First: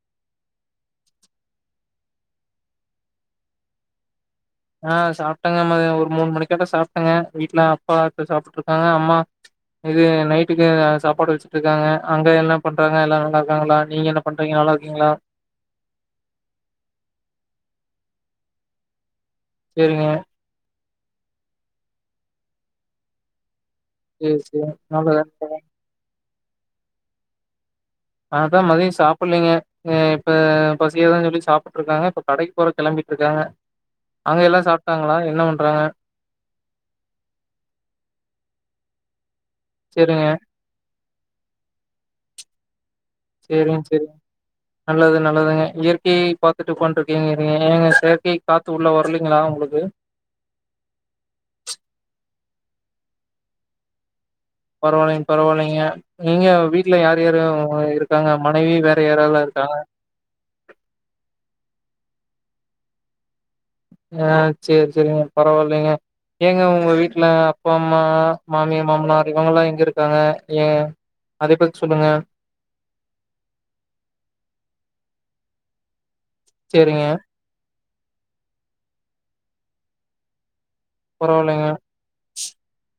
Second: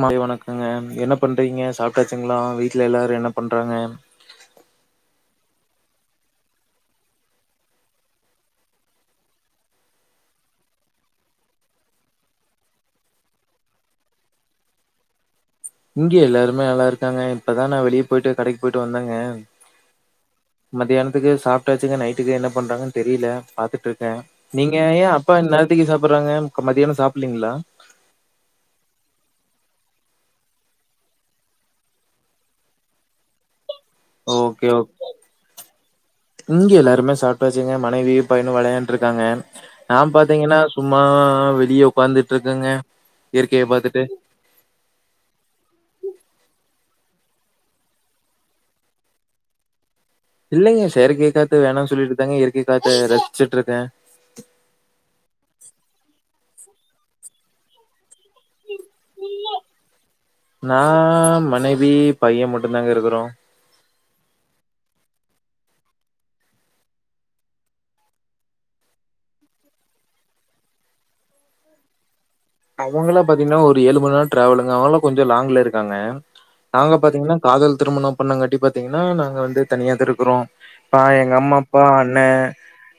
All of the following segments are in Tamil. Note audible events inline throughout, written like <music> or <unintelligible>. மாலை வணக்கங்க என்ன பண்றீங்க சாப்ட்டாச்சுங்களா வீட்டு்ல எல்லாரு என்ன பண்றாங்க ஆ சாப்ட்டங்க மதியான ஒரு மூணு மணிக்கா சாப்ட்டங்க வீட்ல அப்பா சாப்ட்டு இருக்காங்க அம்மா இது நைட்டுக்கு சாப்பாடு வச்சுட்டு இருக்காங்க அங்க என்ன பண்றாங்க எல்லா நல்லா இருக்காங்களா நீங்க என்ன பண்றீங்க நல்லா இருக்கீங்களா இங்கே எல்லாருமே நல்லா இருக்காங்க இப்பதா நா வெளியே போயிட்டு கடைக்கு போயிட்டு வந்தெங்க சேரிங்க மதியானத்துக்கு சாப்டாச்சுங்க நைட்டுக்கு என்ன பண்றாங்கன் தெரியல பாத்து இருக்கே சேரி நீங்க ஏ அப்பா சேரி இந்நேரத்துக்கு சாப்றாங்க அப்ப மதியான சாப்லீங்களா அதா மதியம் சாப்லிங்க அ இப்ப பசில தா சாப்புட்டு இருக்காங்க இப்ப கடைக்கு போற கிளம்பிட்டு இருக்காங்க ஓகே ஓகே பண்றாங்க இங்கியு எல்லாருமே சாப்டாச்சு க மனைவி பையனு விளையான் ன்ட்ருக்காங்க நா சேரிங்க பாத்தீங்கன்னா சும் மா ஆ வெளியே உட்காந்துட்டுருக்கங்க சேரிங் செரி நல்லது நல்லதுங்க இயற்கையை பாத்துட்டு உக்காந் ங்க இருங்க எங்க செயற்கை காத்து உள்ள வரலிங்களா உங்களுக்கு இல்லங்க செயற்கை காத்து வேணான் சொல்லிட்டுதாங்க இயற்கை காத்த ரசிச்சுட்டு இருக்க பரவாயில்லைங்க பரவாயில்லைங்க. நீங்க வீட்ல யார் யாருயாரும் இருக் ருக்காங்க மனைவி வேற யாரல்லா இருக்காங்க வி பைய மட்டு தாங்க இருக்குறோ அ சேரி செரிங்க பரவாயில்லைங்க ஏங்க உங்க வீட்ல அப்பா அம்மா மாமிய மாமனார் இவங்க எல்லா எங்க இருக்காங்க ஏ அத பத்தி சொல்லுங்க அவங்கல பாத்தீங்கன்னா ஒரு ஏழு மணி நேர ட்ராவலுங்க அவங்கல கொஞ்ச லாங்ல இருக்காங்க நாங்க சரிங்க. பாத்தீங்கன்னா காதல் திருமணம் பண்ணாங்கட்டி பாத்தீங்கன்னா நாங்க வந்து தனியா தா இருக்குறோ அ எங்க பரவாயில்லைங்க அம்மப்பா அண்ண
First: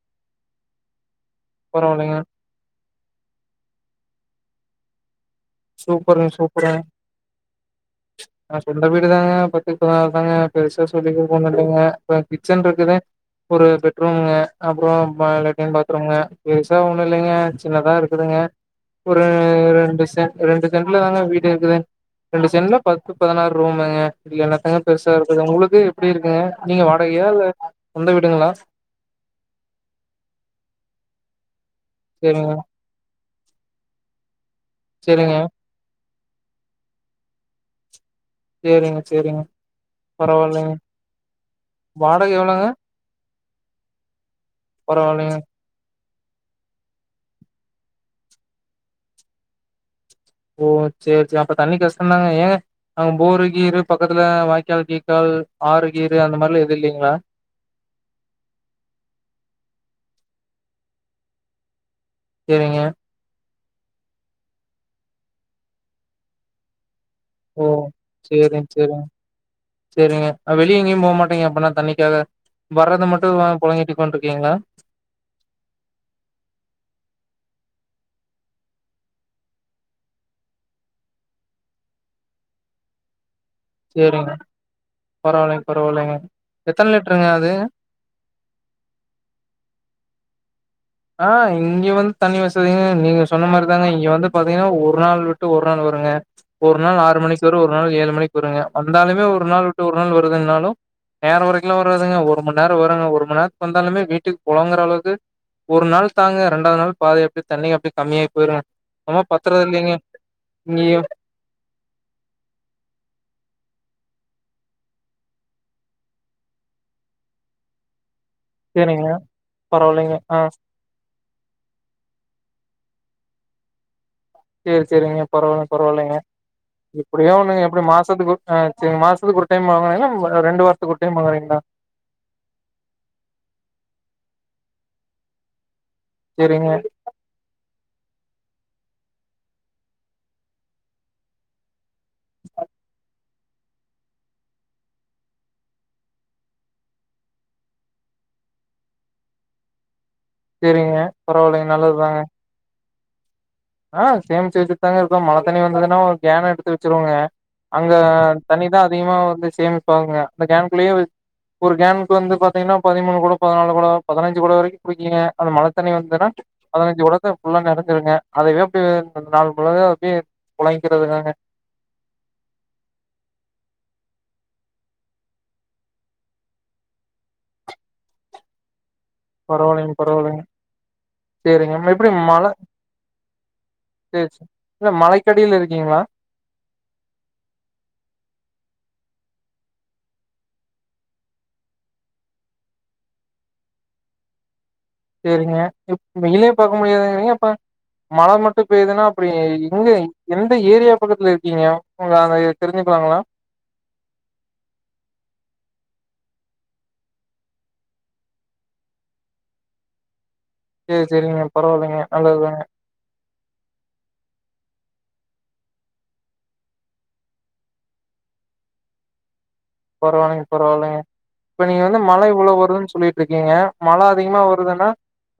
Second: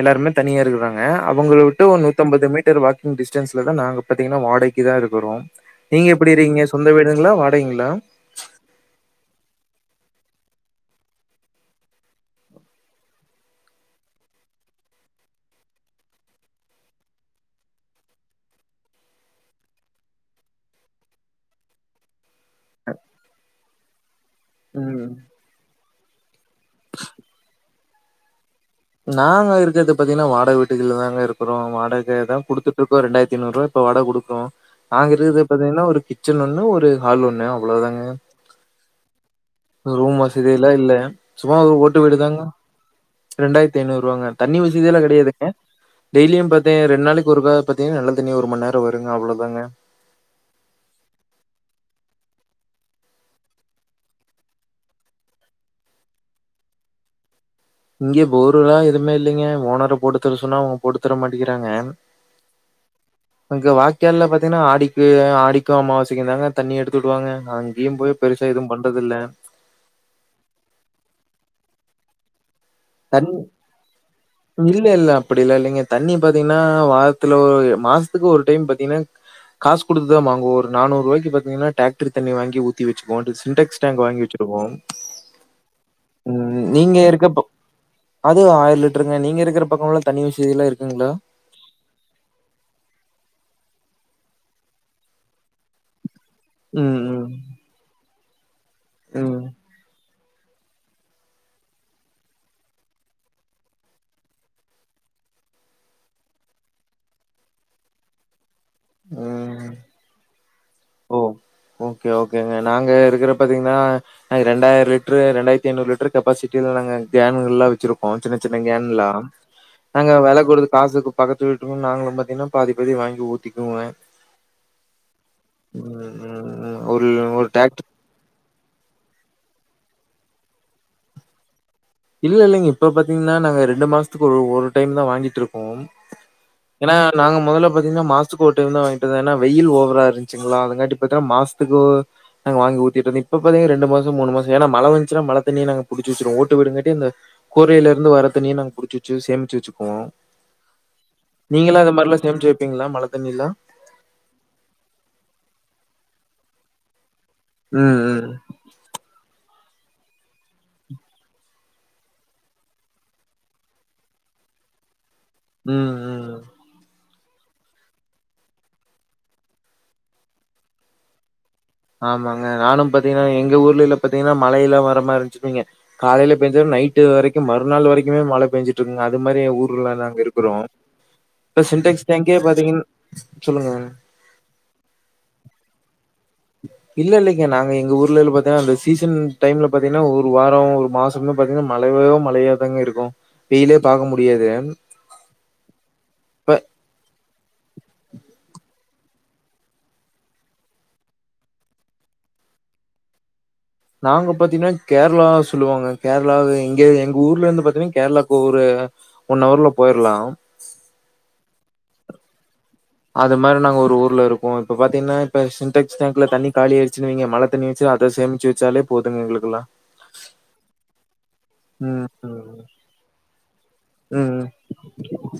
எல்லாருமே தனியா இருக்குறாங்க அவங்கள விட்டு ஒரு பரவாயில்லைங்க. நூத்தம்பது மீட்டர் வாக்கி டிஸ்டன்ஸ்ல தான் நாங்க பாத்தீங்கன்னா வாடகைக்கு தான் இருக்கிறோம் சூப்பருங்க சூப்பரு வாடகைங்களா? சொந்த வீடு தாங்க பட் இப்போ தாங்க பெருசா சொல்லிக ஒன்னும் இல்லைங்க அப்புறம் கிச்சன் இருக்குது ஒரு பெட்ரூம் அப்புறம் லேட்டின் பாத்ரூம் பெருசா ஒன்னும் இல்லைங்க சின்னதாக இருக்குதுங்க ஒரு ரெண்டு சென்டு ரெண்டு செண்டுல தான்ங்க வீடு இருக்குது ரெண்டு சென்ட்ல பத்து பதினாறு ரூமுங்க என்னாத்தங்க ம். பெருசா இருக்குது உங்களுக்கு எப்படி இருக்குங்க நீங்க வாடகையா இல்ல சொந்த வீடுங்களா நாங்க இருக்கிறது பாத்தீங்கன்னா வாடாக வீட்டுகுல தாங்க இருக்குறோம் வாட ரென்ட் தான் சேரிங்க கொடுத்துட்டு இருக்கோம் ரென் ஐநூறுபா இப்ப வாடகை கொடுக்கோனும் நாங்க சேரிங்க இருக்கறத பாத்தீங்கன்னா ஒரு கிச்சன் ஒன்னு ஒரு ஹால் ஒன்னு அவ்வளோதாங்க சேரிங்க சேரிங்க ரூம் வசதி பரவாயில்லைங்க எல்லாம் இல்ல சும்மா ஒரு ஓட்டு வாடகை வீடுதங்க எவ்ளோங்க ரெண்டாயிரத்து ஐந்நூறுவாங்க தண்ணி வசதியெல்லாம் பரவாயில்லைங்க கெடையாதுங்க டெய்லியும் பாத்தேன் ரெண்டு நாளைக்கு ஒரு கா பாத்தீங்கன்ன நல்ல தண்ணி ஒருமணி நேரம் வரும் அவ்வளவு தாங்க ஓ செரி செரி அப்ப தண்ணி கஷ்டம்தாங்க ஏங்க அங்க போரு கீரு பக்கத்துல வாய்க்கால் கீக்கால் ஆறு கீரு அந்த மாதிரில எது இல்லைங்களா இங்கே போர்லாம் எதுவுமே இல்லைங்க ஓனரை போட்டு தர சொன்னா அவங்க போட்டு தர மாட்டேங்கிறாங்க செரிங்க அங்க வாய்கல்ல பாத்தீங்கன்னா ஆடிக்கு ஆடிக்கும் அம்மாவாசைக்குதாங்க தண்ணி எடுத் ஓ செரிங்க செரி இல்ல செரிங்க வெளிய எங்கேயும் போகமாட்டேங்க அப்பனா தண்ணிக்கு தண்ணி இருக்கீங்களா இல்ல இல்ல அப்படி இல்ல இல்லைங்க தண்ணி பாத்தீங்கன்னா வாரத்துல ஒரு மாச ஒரு டைம் பாத்தீங்கன்னா காசு கொடுத்துதான் வாங்குவோம் ஒரு நானூறு ரூபாய்க்கு பாத்தீங்கன டிராக்டர் தண்ணி வாங்கி ஊத்தி வச்சுக்கு வோம் சின்டெக்ஸ் டேங்க் வாங்கி சேரிங்க வச்சிருக்கோம் பரவாயில்லைங்க பரவாயில்லைங்க உம் எத்தன நீங்க லிட்டருங்க இருக்கப்ப அது அது ஆயிரம் லிட்டருங்க நீங்க இருக்கிற பக்கமெல்லாம் தண்ணி வசதில்லாம் இருக்கு ஆஹ் இங்க வந்து தண்ணி வசதிலாம் இருக்குங்க சொன்ன மாதிரிதாங்க இங்க வந்து பாத்தீங்கன்னா ஒரு நாள் விட்டு ஒரு நாள் வருங்க ஒரு நாள் ம் ஆறு ம் மணிக்கு வரும் ஒரு நாள் ஏழு மணிக்கு ங்க வந்தாலுமே ம் ஒரு நாள் விட்டு ஒரு நாள் வா நாலும் நேர வரைக்கும்ல வரதுங்க ஒரு மணி நேரம் வருங்க ஒரு மணி நேரத்துக்கு வந்தாலுமே வீட்டுக்கு பொலங்கற அளவுக்கு ஒரு நாள் தாங்க ரெண்டாவது நாள் பாதியா அப்படி தண்ணி அப்படி கம்மியா போயிடும் ஆம்மா பத்தர ம் இருக்கிங்க ஓ ஓகே ஓகேங்க நாங்க இருகற பாத்தீங்கனா நா ரெண்டாயிரம் லிட்ரு ரெண்டாயிரத்தி ஐநூறு லிட்டர் கெபாசிட்டில நாங்க கேன்களாம் வெச்சிருக்கோம் சின்ன சின் ன சேரிங்க கேன்லா நாங்க பரவாயில்லைங்க ஆ வேலை குடுத்து காசுக்கு பக்கத்து வீட்டுக்கும் நாங்களும் பாத்திங்கனா பாதி பாதி வாங்கி ஊத்திக்குவோங்க செரி செரிங்க பரவா ம் பரவால்லிங்க ம் ம் ஒரு எப்டியோ ஒரு ஒண்ணுங்க எப்டி டிராக்டர் மாசத்துக்கு ஆ செரி மாசத்துக்கு ஒரு டைம் வாங்குறீங்களா ரெண்டு வாரத்துக்கு ஒரு டைம் வாங்குறீங்களா இல்ல இல்லைங்க இப்ப பாத்தீங்னா நாங்க ரெண்டு மாசத்துக்கு ஒரு டைம் தா வாங்கிட்டுருக்கோம் சேரிங்க ஏனா நாங்க மொதல்ல பாத்தீங்கனா மாசத்துக்கு ஓர் டைம் தா வாங்கிட்டு ஏனா வெயில் ஓவரா இருந்துசுங்களா அதுங்காட்டி பாத்த மாசத்துக்கு நாங்க வாங்கி ஊத்திய தண்ணி இப்ப பாத்தீங்கன்னா ரெண்டு மாசம் மூணு மாசம் ஏன மழ பெஞ்சிச்சின்னா மழ தண்ணிய நாங்க புடிச்சு வச்சுருவோம் ஒ ட்டு வீடுங்காட்டி இந்த கூரையில இருந்து வர தண்ணிய நாங்க புடிச்சு வச்சு சேமிச்சு வச்சிப்போம் சேரிங்க பரவாயில்லைங்க நீங்களாம் அந்த நல்லதுதா மாரிலாம் சேமிச்சு வைப்பீங்களா மழ தண்ணிலா ஆ சேமிச்சு வெச்சுட்டுதாங்க இருக்கோ மழ தண்னி வந்ததுனா ஒரு கேன் எடுத்து வெச்சிருவோங்க அங்க ம், ம். தண்ணி தா அதிகமா வந்து சேமிப்பாங்க அந்த கேன்குள்ளயே ஒரு கேன்க்கு வந்து பாத்தீங்னா பதிமூணு குடம் பதினாலு குடம் பதினைஞ்சு குடம் வரைக்கும் பிடிக்குங்க அ மழ தண்ணி ம், வந்துனா ம். பதினஞ்சு குடம் ஃபுல்லா நெறைஞ்சுருங்க அது எப்டி நாள் பொழுது அப்டியே புழைக்கிறதுதாங்க ஆமாங்க நானு பாத்திங்னா எங்க ஊர்ல எல்லா பாத்தீங்கன்னா மழல்லா வரமாருஞ்சிருட்டீங்க காலயில பெஞ்சு நைட்டு வரைக்கும் மறுநாள் வரைக்குமே மழ பெஞ்சு பரவாலிங்க பரவாலிங்க இப்ப செரிங்க நம்ம சின்டெக்ஸ் எப்டி டேங்கே மலை பாத்தீங்கன் சொல்லுங்க. செரி செரி இல்ல மலைக் அடியில இருக்கீங்ளா இல்ல இல்லங்க நாங்க எங்க ஊர்ல பாத்தீங்கனா அந்த சீசன் டைம்ல பாத்தீங்கனா ஒரு வாரம் ஒரு மாசம் பாத்தீங்கனா மழயோ மழயா தாங்க இருக்கும் வெயிலே பாக்க முடியாது செரிங்க வெயிலே இப்ப பாக்க முடியாதுங்குரீங்க அப்ப மழ மட்டு இப்ப எதுன்னா அப்டி எங்க எந்த ஏரியா பக்கத்துல இருக்கீங்க உங்க அந்த தெரிஞ்சுக்கலாங்ளா நாங்க பாத்தீங்கனா கேரளா சொல்லுவாங்க கேரளா எங்க எங்க ஊர்ல இருந்து பாத்தீங்கனா கேரளாக்கு ஒரு ஒன் அவர்ல போயிரலாம் செரி செரிங்க பரவால்லிங்க நல்லது தாங்க அது மாரி நாங்க ஒரு ஊர்ல இருக்கோ இப்ப பாத்தீங்கனா இப்ப சிண்டெக்ஸ் டேங்ல தண்ணி காலி ஆயிடுச்சு வைங்க மழ தண்ணி வச்சு அத சேமிச்சு வச்சாலே போதுங்க எங்களுகுலாம் பரவால்லிங்க பரவால்லிங்க இப்ப நீங்க ம். வந்துமழ இவ்ளோ ம். வருதுன்னு சொல்லிட்டு இருக்கீங்க மழ அதிகமா ம். வருதுனா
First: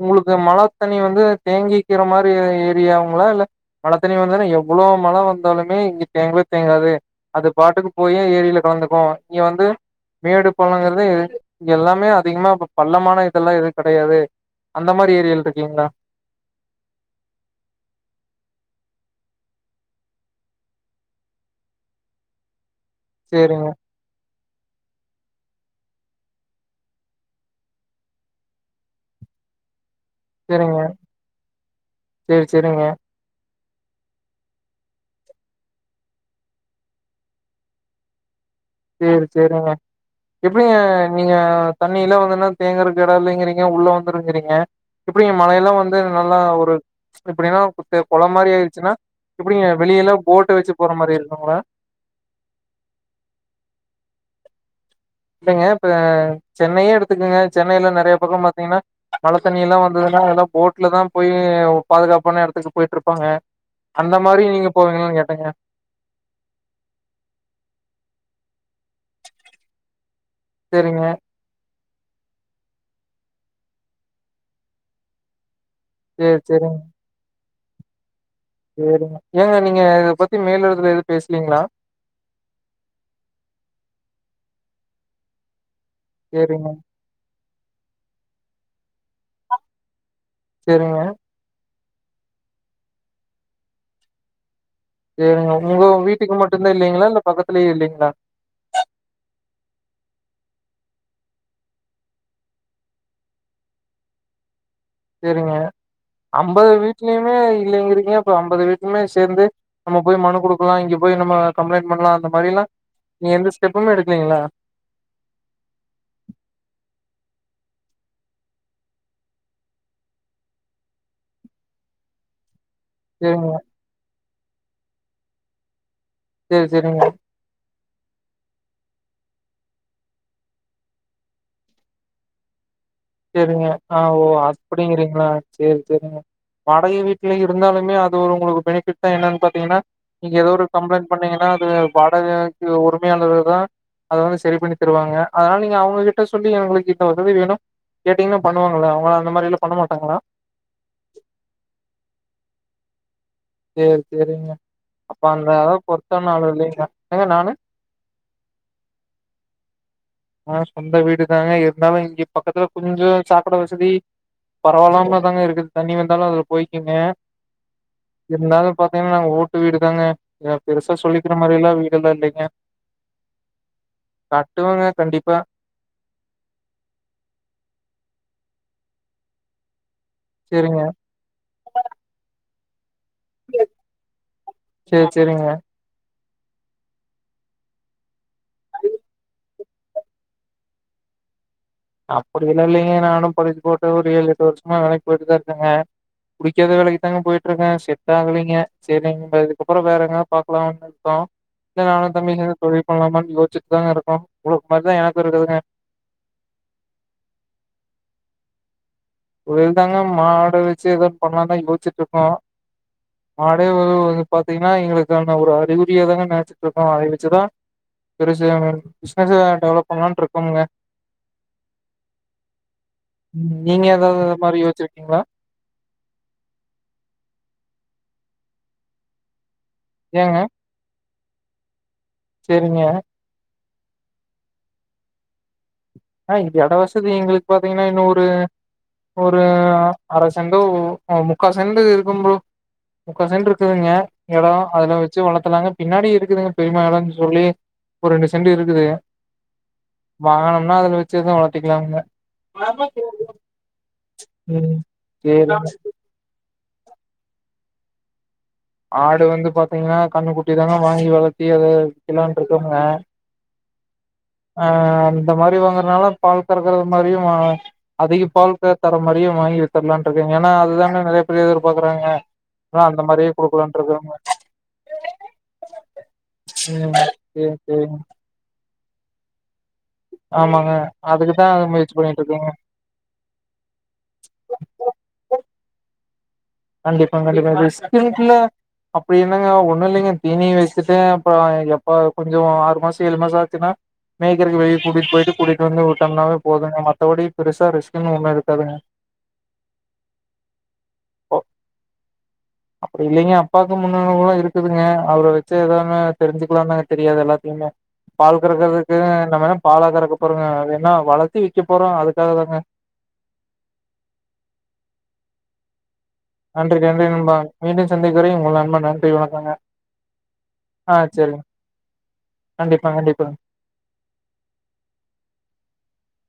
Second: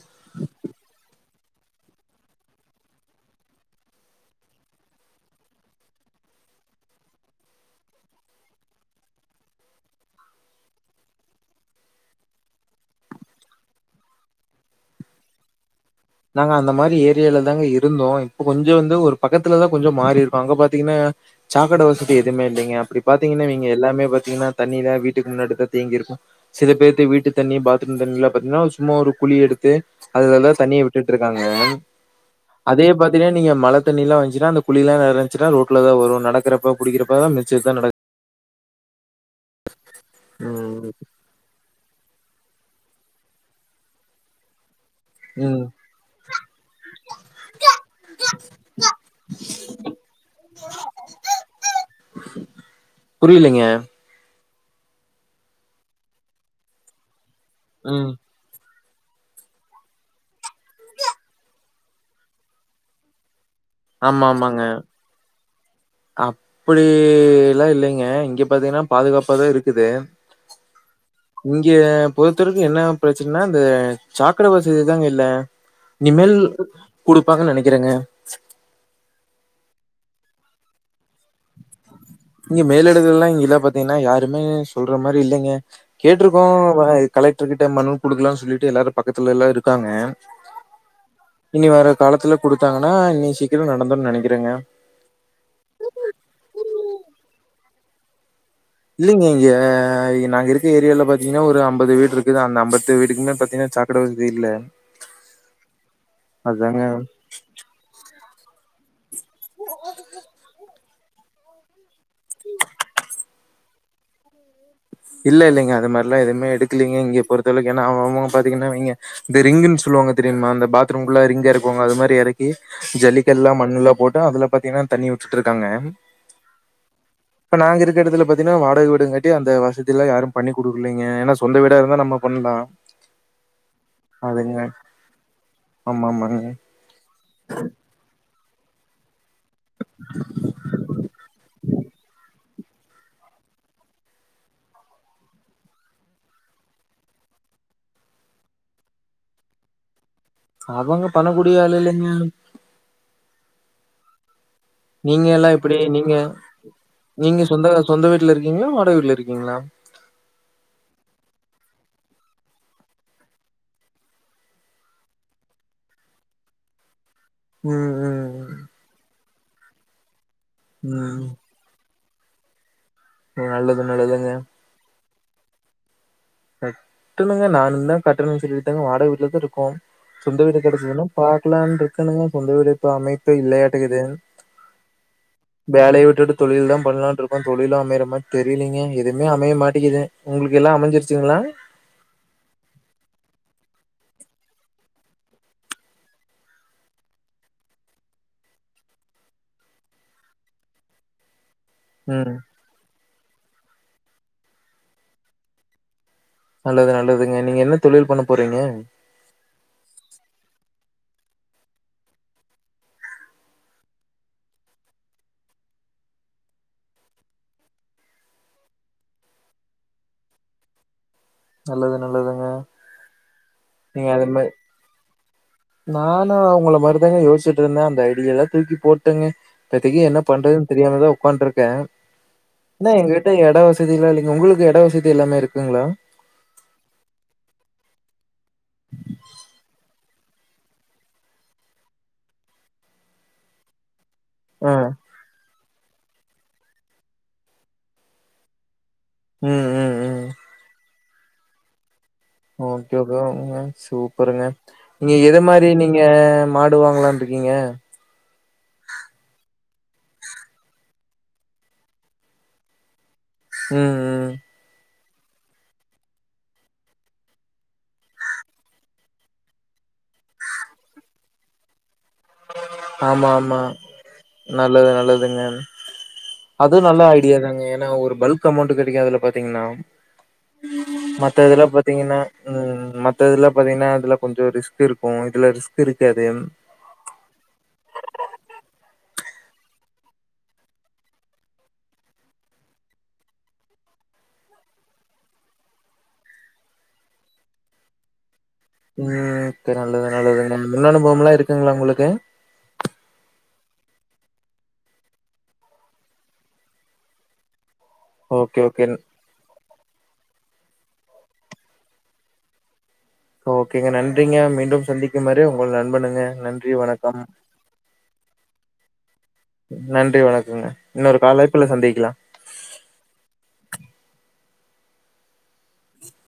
உங்களுக்கு மழ தண்ணி வந்து தேங்கிக்கிற மாரி ஏரியாங்களா இல்ல மழ தண்ணி வந்தாலே எவ்ளோ மழ வந்தாலுமே இங்க தேங்கவே தேங்காது அது பாட்டுக்கு போய் ஏரில கலந்துக்கோ இங்க வந்து மேடு பள்ளங்றதே எல்லாமே அதிகமா பள்ளமான இதெல்லா எது கிடையாது அந்த மாரி ஏரியால இருக்கீங்ளா நாங்க அந்த மாரி ஏரியாலதாங்க இருந்தோ இப்ப கொஞ்சோ வந்து ஒரு பக்கத்துல தா கொஞ்சோ மாரி இருக்கோம் அங்க பாத்தீங்கன்னா சாக்கட வசதி எதுவுமே இல்லிங்க இப்டி பாத்தீங்னா நீங்க சேரிங்க எல்லாமே பாத்தீங்னா தண்ணி தா வீட்டுக்கு முன்னாடி தா தேங்கியிருக்கும் சில பேத்து வீட்டு தண்ணி பாத்ரூம் தண்ணிலாம் பாத்தீன்னா சும்மா ஒரு குழி எடுத்து அதுல தா சேரிங்க தண்ணிய விட் ருக்காங்க சேரி சேரிங்க அதே பாத்தினா நீ ல்லங்க மழ தண்ணில்லா வந்துச்சுனா அந்த குழியெல்லா நெரஞ்சினா ரோட்ல தா வரு நடக்குரப்ப குளிக்கிரப்ப மிதிச்சிட்டு நடக் சேரி செரிங்க எப்டிங்க ம் நீங்க தண்ணிலா வந் லா தேங்குறக்கெடல்லங்கிறீங்க உள்ள வந்துறோங்குறீங்க எப்டிங்க ம் மழயெல்லாம் வந்து நல்லா ஒரு எப்டினா கொள மாரி ஆயிச்சுனா இப்டிங்க வெளியெலா போட்ட வச்சு போற மாரி இருக்குங்ளா டம் இல்லங்க இப்ப சென்னையே எடுத்துக்குங்க சென்னைல ம் நெறைய பக்க பாத்தீங்னா மழ தண்ணிலா வந்ததுனா எல்லா போட்ல தா போயி பாதுகாப்பான இடத்துக்கு போயிட்ருப்பாங்க அந்த மாரி நீங்க போவீங்களானு கேட்டங்க அப்படிலா இல்லைங்க இங்க பாத்தீங்கன்னா பாதுகாப்பாதா இருக்குது செரிங்க இ பொறுத்தருக்கு என்ன பிரச்சனா இந்த சாக்கட வசதிதாங்க இல்ல இனிமெல் சேரி குடுப்பாங்கன் நெனக் க்கிரங்க செரிங்க ஏங்க நீங்க இத பத்தி மேலிடதுல எது பேஸ்ளிங்களா இங்க மேல இடுதலெல்லா இங்கல்ல பாத்தீங்னா யாருமே சொல்ற மாரி இல்லைங்க கேட்ருக்கோ சேரிங்க வய் கலெக் ட்டர்கிட்ட மனு கொடுக்கலாம்னு சொல்லிட்டு எல்லாரு பக்கத்துலல்லா இருக்காங்க சேரிங்க இனி வர்ற காலத்துல கொடுத்தாங்கன்னா இனி சீக்கிர நடந்துருன்னு நினைக்கிறங்க சேரிங்க உங்க வீட்டுக்கு மட்டுந்தா இல்லைங்களா இல்ல பக்கத்துலேயு இல்லைங்களா இல்லிங்க இங்க நாங்க இருக்க ஏரியால பாத்தீங்னா ஒரு அம்பது வீடு இருக்கு அந்த அம்பத்து வீட்டுக்குமே பாத்தீங்கனா சாக்கட வசதி இல்ல செரிங்க அம்பது அதாங்க வீட்லயுமே இல்லேங்கிருங்க அப்ப அம்பது வீட் க்மேஷ் சேர்ந்து நம்ம போய் மனு கொடுக்கலா இங்க போய்நம்ம கம்ப்ளைய்ண் பண்லா அந்த மாரிலா நீங்க எந்த ஸ்டெப்புமே எடுக்கலீங்களா இல்லல்லங்க அது மாரிலா எதுவுமே எடுக்கலீங்க இங்க பொறுத்தளவுக்கு ஏன்னா அவங்க பாத்தீங்கனா வைங்க இந்த ரிங்குன்னு சொல்லுவாங்க தெரியுமா இந்த பாத்ரூமுகுள்ள ரிங்க் எறக்குவாங்க அது மாரி எறக்கி சேரிங்க ஜள்ளிக்கல்லா மண்ணுல்லா போட்டா அதுல பாத்தீங்னா அந் தண்ணி உட்டுட்டுருக்காங்க சேரி செரிங்க நாங்க இருக்க எடத்துல பாத்தீனா வாடக வீடுங் காட்டி அந்த வசதிலா யாரு பண்ணிகுடுக்லீங்க ஏன்னா சொந்த வீடா இருந்தா நம்ம பண்லா செரிங்க ஆ ஓ அதுங்க அப்டிங்கிறீங்களா சேரி ஆமா சேரிங்க ஆமாங்க வாடகை வீட் ல்ல இருந்தாலுமே அது ஒ உங்களுக்கு பெனிபிட் தா என்னன் பாத்தீங்னா நீங்க ஏதோ ஒரு கம்ப்ளைண் பண்ணீங்னா அது வாடக உரிமையாளர்கள் தா அத வந்து சரி பண்ணி தருவாங்க அதனால நீங்க அவுங்ககிட்ட சொல்லி எங்களுக்கு இந்த ஒதவி வேணு கேட்டீங்கன்ன பண்ணுவாங்கள்ள அவங்கள அந்த மாரியிலா பண்ண மாட்டாங்களா அவங்க பண்ணக்கூடியாளு இல்லைங்க சேரி சேரிங்க அப்ப நீங்க எல்லா அந்த எப்டி அளவுக்கு நீங்க ஒர்த்தான ஆளு இல்லைங்க ஏங்க நீங்க நானு சொந்த சொந்த வீட்ல இருக்கீங்ளா வாடக வீட்ல இருக்கீங்ளா ஆ சொந்த வீடுதாங்க இருந்தாலு இங்க பக்கத்துல கொஞ்சோ சாக்கட வசதி பரவால்லாமதாங்க இருக்குது தண்ணி வந்தாலு அதுல போய்க்குங்க ம் ம் இருந்தாலு பாத்தீங்கன்னா நாங் ஓட் வீடுதாங்க ஏ பெருசா ம் ம். சொல்லிக்குற மாரிலா வீட் வீட்ல எல்லா இல்லீங்க நல்லது நல்லதுங்க கண்டிப்பா கட்டணுங்க நானு தா கட்டணுன்னு சொல்லிட்டு தாங்க வாடக வீட்ல தா இருக்கோ சொந்த வீடு சேரிங்க கெடச்சுதுன்னா பாக்கலான்டு இருக்கனுங்க சொந்த வீடு இப்ப அமைப்பு இல்லயாட்டுக்குது சேரி சேரிங்க வேலைய உட்டுட்டுப் தொழில்தா பண்ணலான்ருக்கொ தொழிலும் அமையற மாரி தெரியலங்க எதுவுமே அமைய மாட்டிக்கிது உங்களுக்கு எல்லா அமஞ்சிருச் சேரிங்ளா அப்டி எல்லா இல்லிங்க நானும் படுச்சுப் போட்டு ஒரு ஏழு எட்டு வருஷமா வேலைக்கு போயிட்டுதா இருக்கேங்க புடிக்காத வேலைக்கு தாங்க போயிட்ருக்க செட் ஆகலீங்க சேரிங்க அதுக்குக்கப்புறோ வேற எங்கா பாக்கலாம்னு இருக்கோ இல்ல நானு ம் தம்பியு சேந்து தொழில் பண்லாமானு யோச் சிப்தாங்க இருக்கொ உங்குளுக் மாரித எனக்கு இருக்குதுங்க நல்லது நல்லதுங்க நீங்க என்ன தொழில் பண்ண போறீங்க ஒரு இது தாங்க மாட வெச்சு எதோன் பண்லான்தா யோஸ்ச்சுட்டு இருக்கோ மாடே வ பாத்தீங்ன்னா எங்களுக்கான ஒரு அறிகுறியா தாங்க நெனச்சுட்டு இருக்கோ அத வெச்சுதா பெருசா பிஸ்னஸு டெவலப் பண்லான்ட்டு இருக்கோமுங்க நல்லது நல்லதுங்க ம், நீங்க ஏதாவது வேல அது இல்ல மாரி யோசிச்சிருக்கீங்களா நானு உங்கள மாருதாங்க யோசுட்டு இருந்த அந்த மீதில்லாம் தூக்கி போட்டங்க இப்பத்திகு என்ன ஏங்க பண்றதுன் தெரியாமதா ஒக் உட்கான்ட்ருக்கே சரிங்க நா எங்ககிட்ட எடோ வஸ் தெறித இல்லங்கள உங்களுக்கு எட வசதி எல்லாமே இருக்குங்களா ஆ இது எட வசதி எங்களுக்கு பாத்தீங்கன்னா இன்ன ஒரு ஒரு அர சென்டோ முக்கா சென்டு இருக்கும் ஃப்ரோ முக்கா சென்ட் இருக்குதுங்க இடத ஆ. அதுல வச்சு வளத்துலாங்க பின்னாடி இருக்குதுங்க பெருமயாலம்ன் சொல்லி ஒரு ரெண்டு சென்டு இருக்குது ம், ம், ம். வாகனம் து வச்சுதா வளர்த்திக்கலாங்க ஒகே ப்ரோ சூப்பருங்க ம் நீங்க எத சேரி மாரி நீங்க மாட் உடுவாங்லான்டு இருக்கீங்க ஆடு வந்து பாத்தீங்கன்னா கண்ணு குட்டி தாங்க வாங்கி வளத்தி அத விக்கலான்டு இருக்கோங்க ம், ம். ஆ அம் இந்த மாரி வாங்குறனால பால் கறக்கறது மாரியும் அதிக பால் தர மாரியும் வாங்கி வித்ரலான்ருக்கேங்க ஏன்னா அதுதானே நிறைய பேர் எதிர்பாக்கறாங்க நா அந்த மாரி ஆமா, ஆமா நல்லது நல்லதுங்க அது ம் நல்ல ஐடியா சேரி தாங்க ஏன்னா சேரிங்க ஒரு பல்க் அமௌண்ட் க புடிக்காதுல்ல பாத்தீங்கன்னா ஆமாங்க அதுக்குதா மத்ததுல்லாம் முயற்சி பாத்தீங்கன்னா பண்ணிட்டு இருக்கேங்க ம் மத்த இதுல்லாம் பாத்தீங்கன்னா இதுல கொஞ்ச ரிஸ்க் இருக்கு இதுல ரிஸ்க் தீருக்கேதையம் அப்பஇங்காட்டுக்கு ரிஸ்க் இருக்குல்ல அப்ப என்னங்க ஒண்ணு இல்லைங்க தீனி வச்சட்டு அப்ப எப்பா கொஞ்ச ஆறு மாச ஏழு மாச ஆச்சுன்னா மேக்கு வெலிய கூட்டிட்டு போயிட்டு கூட்டிட்டு வந்து விட்டோம்னாவே போதுங்க மத்தபடி பெருசா ரிஸ்க்னு ஒன்னு ம் ஓகே து நல்லது நல்லது முன்னனுபோ இதுவா இருக்குங்ளா உங்களுக்கு அப்படி இல்லிங்க அப்பாவுக்கு முன்னணுவோலா இருக்குதுங்க அவர வச்சு எதாவது தெரிஞ்சுக்கலாம்னுங்க தெரியாது எல்லாத்தையுமே பால் ஓகே ஓகே கரக்குறதுக்குனு இனமேதா பாலா கறக்க போறங்க என்னா வளர்த்தி விற்க போறோ அதுக்காக தாங்க ஓகேங்க நன்றிங்க மீண்டும் சந்திக்கும் வரை உங்கள் நண்பனு நன்றி நன்றி நண்பா மீண்டும் சந்திக்கிறே உங்க நண்ப நன்றி வணக்கங்க நன்றி வணக்கங்க ஆ இன்னொரு கால் செரிங் அழைப்புல சந்திக்கலாம் கண்டிப்பா கண்டிப்பா <unintelligible>